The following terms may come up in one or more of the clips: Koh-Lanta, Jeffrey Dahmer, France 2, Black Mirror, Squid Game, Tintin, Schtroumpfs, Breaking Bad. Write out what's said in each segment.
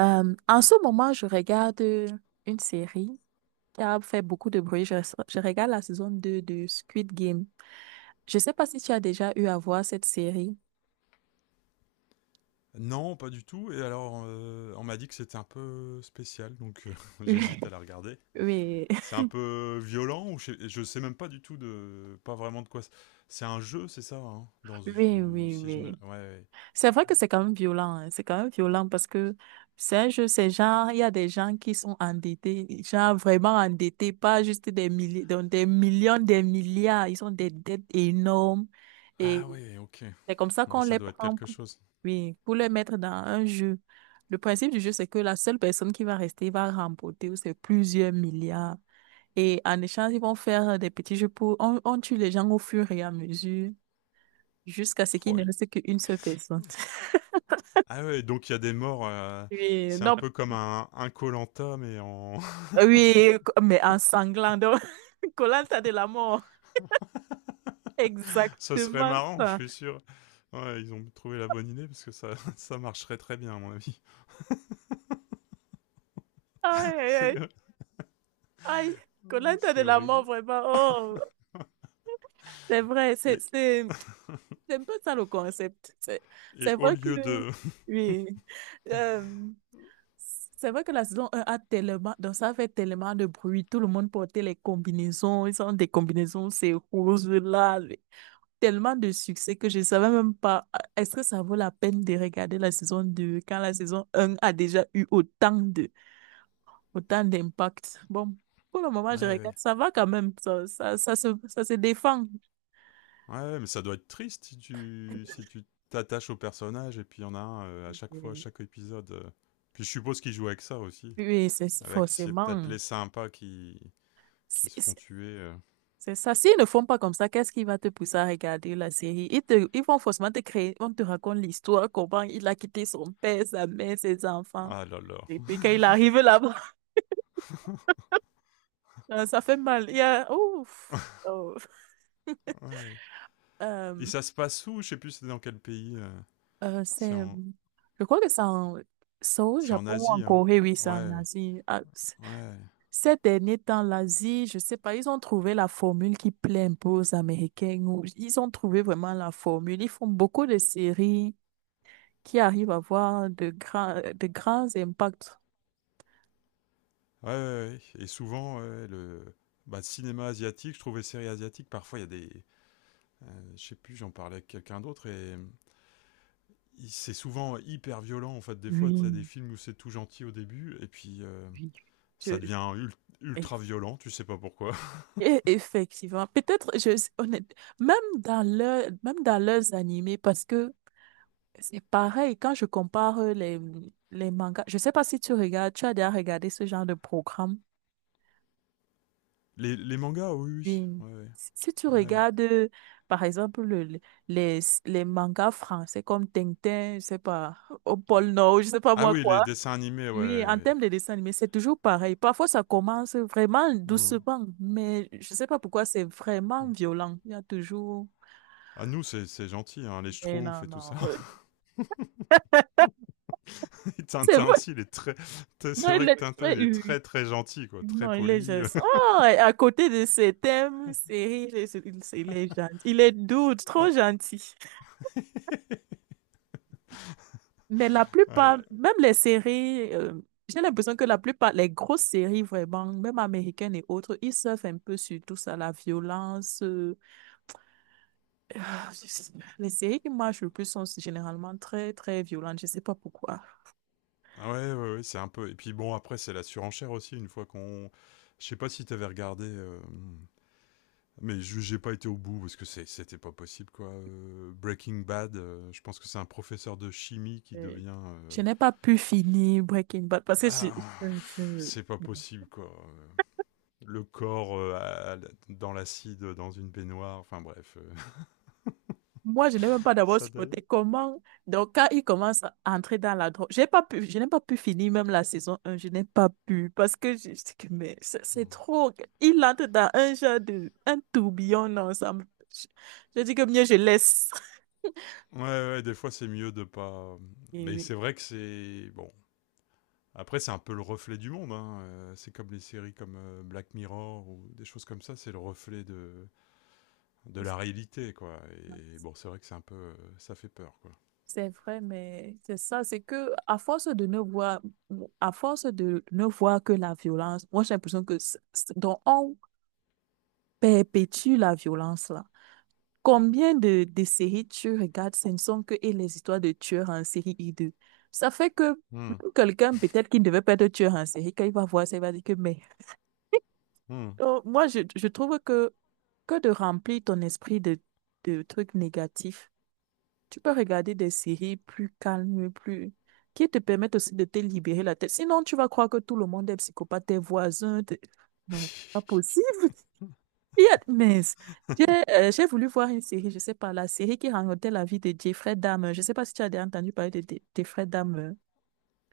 En ce moment, je regarde une série qui a fait beaucoup de bruit. Je regarde la saison 2 de Squid Game. Je ne sais pas si tu as déjà eu à voir cette série. Non, pas du tout. Et alors, on m'a dit que c'était un peu spécial, donc Oui, j'hésite à la regarder. oui, C'est un peu violent, ou je sais même pas du tout de, pas vraiment de quoi. C'est un jeu, c'est ça, hein, oui, oui, si je me, oui. ouais. Ouais. C'est vrai que c'est quand même violent, hein. C'est quand même violent parce que c'est un jeu, c'est genre, il y a des gens qui sont endettés, genre vraiment endettés, pas juste des milliers, donc des millions, des milliards. Ils ont des dettes énormes. Ah ouais, ok. C'est comme ça Ouais, qu'on ça les doit être prend quelque pour, chose. oui, pour les mettre dans un jeu. Le principe du jeu, c'est que la seule personne qui va rester va remporter c'est plusieurs milliards. Et en échange, ils vont faire des petits jeux pour... On tue les gens au fur et à mesure jusqu'à ce qu'il ne Roy. reste qu'une seule personne. Ah ouais, donc il y a des morts. Oui, C'est un non, peu comme un koh mais en, oui, mais en sanglant. Donc, Koh-Lanta de la mort. ça serait Exactement marrant, je ça. suis sûr. Ouais, ils ont trouvé la bonne idée parce que ça, ça marcherait très bien à mon avis. Aïe, aïe, C'est, aïe. Aïe. oui, Koh-Lanta de c'est la mort, horrible. vraiment. Oh, c'est vrai. C'est un peu ça le concept. C'est Et au vrai que, lieu de. oui. Euh, c'est vrai que la saison un a tellement, donc ça fait tellement de bruit. Tout le monde portait les combinaisons. Ils ont des combinaisons, c'est rose là. Tellement de succès que je ne savais même pas. Est-ce que ça vaut la peine de regarder la saison 2 quand la saison un a déjà eu autant d'impact? Bon, pour le moment, Ouais, je regarde. ouais. Ça va quand même. Ça se défend. Ouais, mais ça doit être triste si tu si tu t'attaches au personnage et puis il y en a un à chaque fois, à Oui, chaque épisode. Puis je suppose qu'ils jouent avec ça aussi. oui, c'est Avec c'est peut-être forcément. les sympas qui se font tuer. C'est ça. S'ils ne font pas comme ça, qu'est-ce qui va te pousser à regarder la série? Ils vont forcément te créer, on te raconte l'histoire, comment il a quitté son père, sa mère, ses enfants. Ah là là. Et puis quand il arrive là-bas, ça fait mal. Il y a, ouf, oh. Ouais. Euh, Et ça se passe où. Je sais plus c'est dans quel pays. euh, C'est c'est, en je crois que c'est au c'est en Japon ou en Asie, hein. Corée, oui, c'est Ouais, en ouais. Asie. Ah, Ouais. ces derniers temps, l'Asie, je sais pas, ils ont trouvé la formule qui plaît un peu aux Américains, ou ils ont trouvé vraiment la formule. Ils font beaucoup de séries qui arrive à avoir de grands impacts. Ouais, ouais, ouais. Et souvent ouais, le bah, cinéma asiatique, je trouvais séries asiatiques, parfois il y a des je sais plus, j'en parlais avec quelqu'un d'autre et c'est souvent hyper violent en fait. Des fois, tu as des Oui, films où c'est tout gentil au début et puis oui. ça Je- devient ultra violent, tu sais pas pourquoi. Et effectivement, peut-être, honnête, même dans leurs animés, parce que c'est pareil, quand je compare les mangas, je sais pas si tu regardes, tu as déjà regardé ce genre de programme. Les mangas, oh oui, Oui. oui. Ouais, Si ouais, si tu ouais. regardes, par exemple, les, les mangas français comme Tintin, je sais pas, au pôle Nord, je sais pas Ah moi oui, quoi. les dessins animés, Oui, en ouais. termes de dessin animé, c'est toujours pareil. Parfois, ça commence vraiment Ouais, ouais. doucement, mais je sais pas pourquoi c'est Hmm. vraiment violent. Il y a toujours. Ah nous, c'est gentil, hein, les Eh Schtroumpfs non, et tout non. ça. Et C'est Tintin vrai. aussi, il est très... Non, C'est il vrai que est Tintin, très. il est Oui. très très gentil, quoi. Très Non, il est poli. juste. Ah, et à côté de ses thèmes, séries, il est gentil. Il est doux, trop gentil. Mais la plupart, Ouais, même les séries, j'ai l'impression que la plupart, les grosses séries vraiment, même américaines et autres, ils surfent un peu sur tout ça, la violence. Les séries qui marchent le plus sont généralement très, très violentes. Je ne sais pas pourquoi. ah ouais, ouais, ouais, c'est un peu... Et puis bon, après, c'est la surenchère aussi, une fois qu'on... Je sais pas si t'avais regardé... Mais j'ai pas été au bout parce que c'était pas possible quoi. Breaking Bad, je pense que c'est un professeur de chimie qui Euh, devient. Je n'ai pas pu finir Breaking Bad parce que Ah, je- je- c'est pas possible quoi. Le corps dans l'acide, dans une baignoire, enfin bref. moi, je n'ai même pas d'abord Ça d'ailleurs. supporté comment. Donc, quand il commence à entrer dans la drogue, j'ai pas pu, je n'ai pas pu finir même la saison un. Je n'ai pas pu parce que je dis que, mais c'est trop. Il entre dans un genre de, un tourbillon ensemble. Je dis que mieux je laisse. Ouais, ouais, des fois c'est mieux de pas. Et Mais oui. c'est vrai que c'est. Bon. Après, c'est un peu le reflet du monde, hein. C'est comme les séries comme Black Mirror ou des choses comme ça. C'est le reflet de la réalité, quoi. Et bon, c'est vrai que c'est un peu, ça fait peur, quoi. C'est vrai, mais c'est ça, c'est que à force de ne voir, à force de ne voir que la violence, moi j'ai l'impression que donc on perpétue la violence là. Combien de séries tu regardes, ce ne sont que et les histoires de tueurs en série hideux. Ça fait que Hmm, même quelqu'un peut-être qui ne devait pas être tueur en série, quand il va voir ça, il va dire que mais. hmm. Donc, moi je trouve que de remplir ton esprit de trucs négatifs. Tu peux regarder des séries plus calmes, plus... qui te permettent aussi de te libérer la tête. Sinon, tu vas croire que tout le monde est psychopathe, tes voisins. Non, pas possible. Il y a... Mais j'ai j'ai voulu voir une série, je sais pas, la série qui racontait la vie de Jeffrey Dahmer. Je sais pas si tu as déjà entendu parler de Jeffrey Dahmer.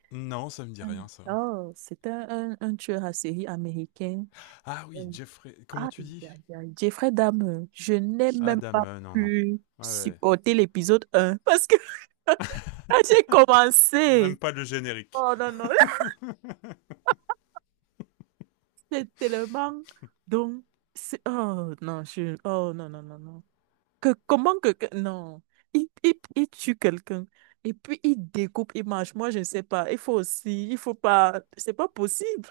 Non, ça me dit Mm. rien, ça. Oh, c'était un tueur à série américain. Ah oui, Euh, Jeffrey, comment Aïe, tu dis. aïe, aïe. Jeffrey Dahmer, je n'ai même Adam, pas non, non. pu Ouais, ouais. supporter l'épisode un parce que quand j'ai Même commencé, pas le générique. oh non, non, c'est tellement. Donc, oh non, je. Oh non, non, non, non. Que, comment que. Non. Il tue quelqu'un. Et puis, il découpe, il mange. Moi, je ne sais pas. Il faut aussi. Il faut pas. C'est pas possible.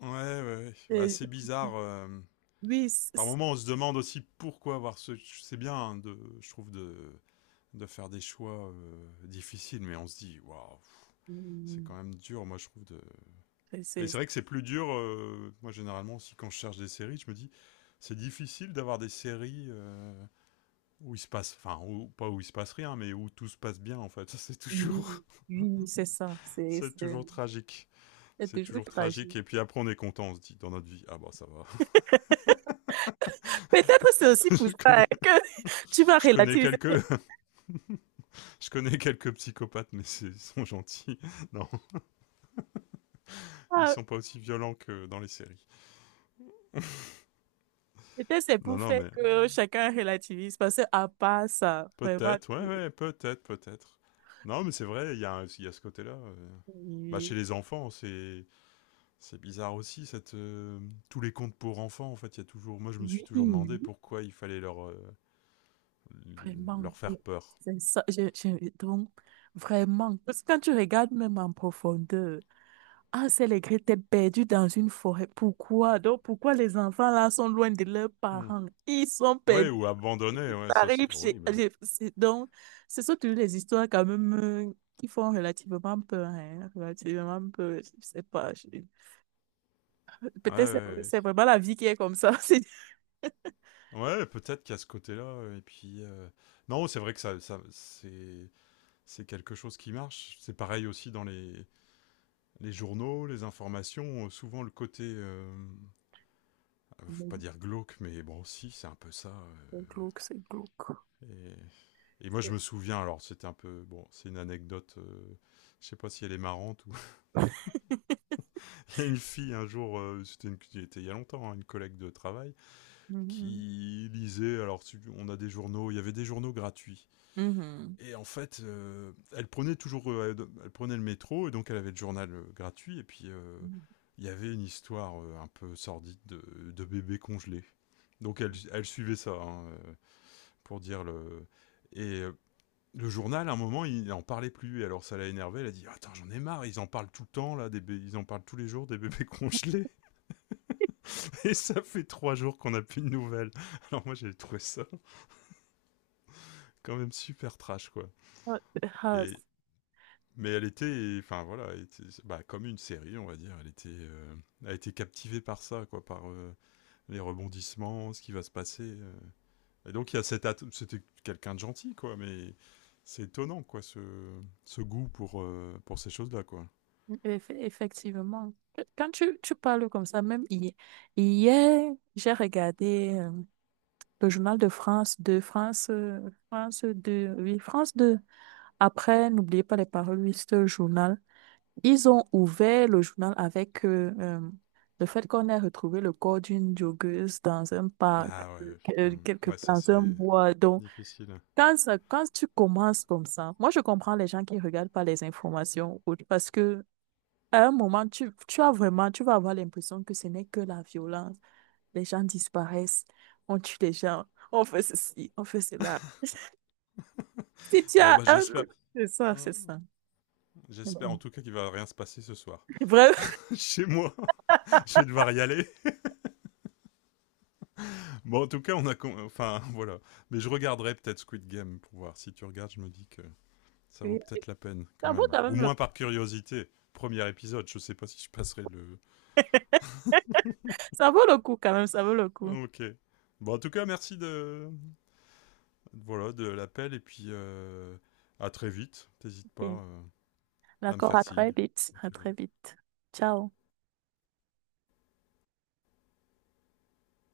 Ouais, ouais, ouais. Bah, C'est- c'est bizarre. Oui, c'est. Par moments, on se demande aussi pourquoi avoir ce. C'est bien, hein, de, je trouve, de faire des choix difficiles, mais on se dit, waouh, c'est Mm. quand même dur, moi, je trouve, de. c'est- Et c'est c'est- vrai que c'est plus dur. Moi, généralement, aussi, quand je cherche des séries, je me dis, c'est difficile d'avoir des séries où il se passe, enfin, pas où il se passe rien, mais où tout se passe bien, en fait. Ça, c'est Oui, toujours, oui, c'est ça. C'est toujours tragique. C'est C'est toujours toujours tragique. tragique. Et puis après, on est content, on se dit, dans notre vie, ah bah ça va. Peut-être c'est aussi pour je ça connais, hein, que tu vas je connais relativiser. quelques, je connais quelques psychopathes, mais ils sont gentils. Non, ils Ah, sont pas aussi violents que dans les séries. peut-être c'est Non, pour non, faire mais que chacun relativise, parce que à part ça, vraiment, peut-être, ouais, ouais, peut-être, peut-être. Non, mais c'est vrai, il y a ce côté-là. Bah, chez oui, les enfants, c'est bizarre aussi cette tous les contes pour enfants en fait, il y a toujours moi je me suis oui, toujours demandé oui, pourquoi il fallait leur vraiment, leur faire peur. c'est ça. Donc, vraiment, parce que quand tu regardes même en profondeur, ah, c'est les grès, t'es perdu dans une forêt. Pourquoi? Donc, pourquoi les enfants là sont loin de leurs Hmm. parents? Ils sont Ouais, perdus. ou abandonner, Ils ouais, ça arrivent c'est chez... horrible. Donc, c'est surtout les histoires quand même qui font relativement peur, hein, relativement peur, je sais pas. Ouais, ouais, Peut-être c'est ouais. c'est vraiment la vie qui est comme ça. Oui. Ouais, peut-être qu'à ce côté-là, et puis... Non, c'est vrai que ça, ça c'est quelque chose qui marche. C'est pareil aussi dans les journaux, les informations. Souvent le côté... faut pas Mhm. dire glauque, mais bon, si, c'est un peu ça. C'est glauque, c'est glauque. Et, et moi, je C'est- me souviens, alors c'était un peu. Bon, c'est une anecdote, je sais pas si elle est marrante. Ou... il y a une fille un jour, il y a longtemps, hein, une collègue de travail, Mhm. qui lisait. Alors, on a des journaux, il y avait des journaux gratuits. Mhm. Et en fait, elle prenait toujours. Elle prenait le métro, et donc elle avait le journal gratuit, et puis Mhm. il y avait une histoire un peu sordide de bébé congelé. Donc elle, elle suivait ça, hein, pour dire le. Et le journal, à un moment, il en parlait plus. Et alors, ça l'a énervé. Elle a dit : « Attends, j'en ai marre. Ils en parlent tout le temps, là. Ils en parlent tous les jours, des bébés congelés. Et ça fait trois jours qu'on n'a plus de nouvelles. » Alors, moi, j'ai trouvé ça quand même super trash, quoi. Ah, ah, Et... mais elle était, enfin voilà, bah, comme une série, on va dire. Elle était, elle a été captivée par ça, quoi, par les rebondissements, ce qui va se passer. Et donc, il y a cette. C'était quelqu'un de gentil, quoi. Mais c'est étonnant, quoi, ce goût pour ces choses-là, quoi. Effectivement. Quand tu parles comme ça, même hier, j'ai regardé. Le journal de France 2, France 2, oui, France 2. Après, n'oubliez pas les paroles, oui, le journal. Ils ont ouvert le journal avec le fait qu'on ait retrouvé le corps d'une joggeuse dans un parc, Ah ouais, hmm. quelque Ouais, ça dans un c'est bois. Donc, difficile. quand tu commences comme ça, moi, je comprends les gens qui regardent pas les informations parce que à un moment, tu as vraiment, tu vas avoir l'impression que ce n'est que la violence les gens disparaissent, on tue les gens, on fait ceci, on fait cela. Si tu Bon as bah un coup, j'espère, c'est ça, hmm, c'est ça. j'espère en Mhm. tout cas qu'il va rien se passer ce soir. Bref, Chez moi, je vais devoir y aller. Bon en tout cas on a, enfin voilà, mais je regarderai peut-être Squid Game pour voir. Si tu regardes, je me dis que ça vaut oui, peut-être la peine quand ça vaut même. quand Au même le, moins par curiosité. Premier épisode, je sais pas si je passerai le. ça vaut le coup quand même, ça vaut le coup. Ok. Bon en tout cas merci de, voilà, de l'appel et puis à très vite. T'hésites Ok. pas à me D'accord, faire à signe très vite, quand à tu très veux. vite. Ciao.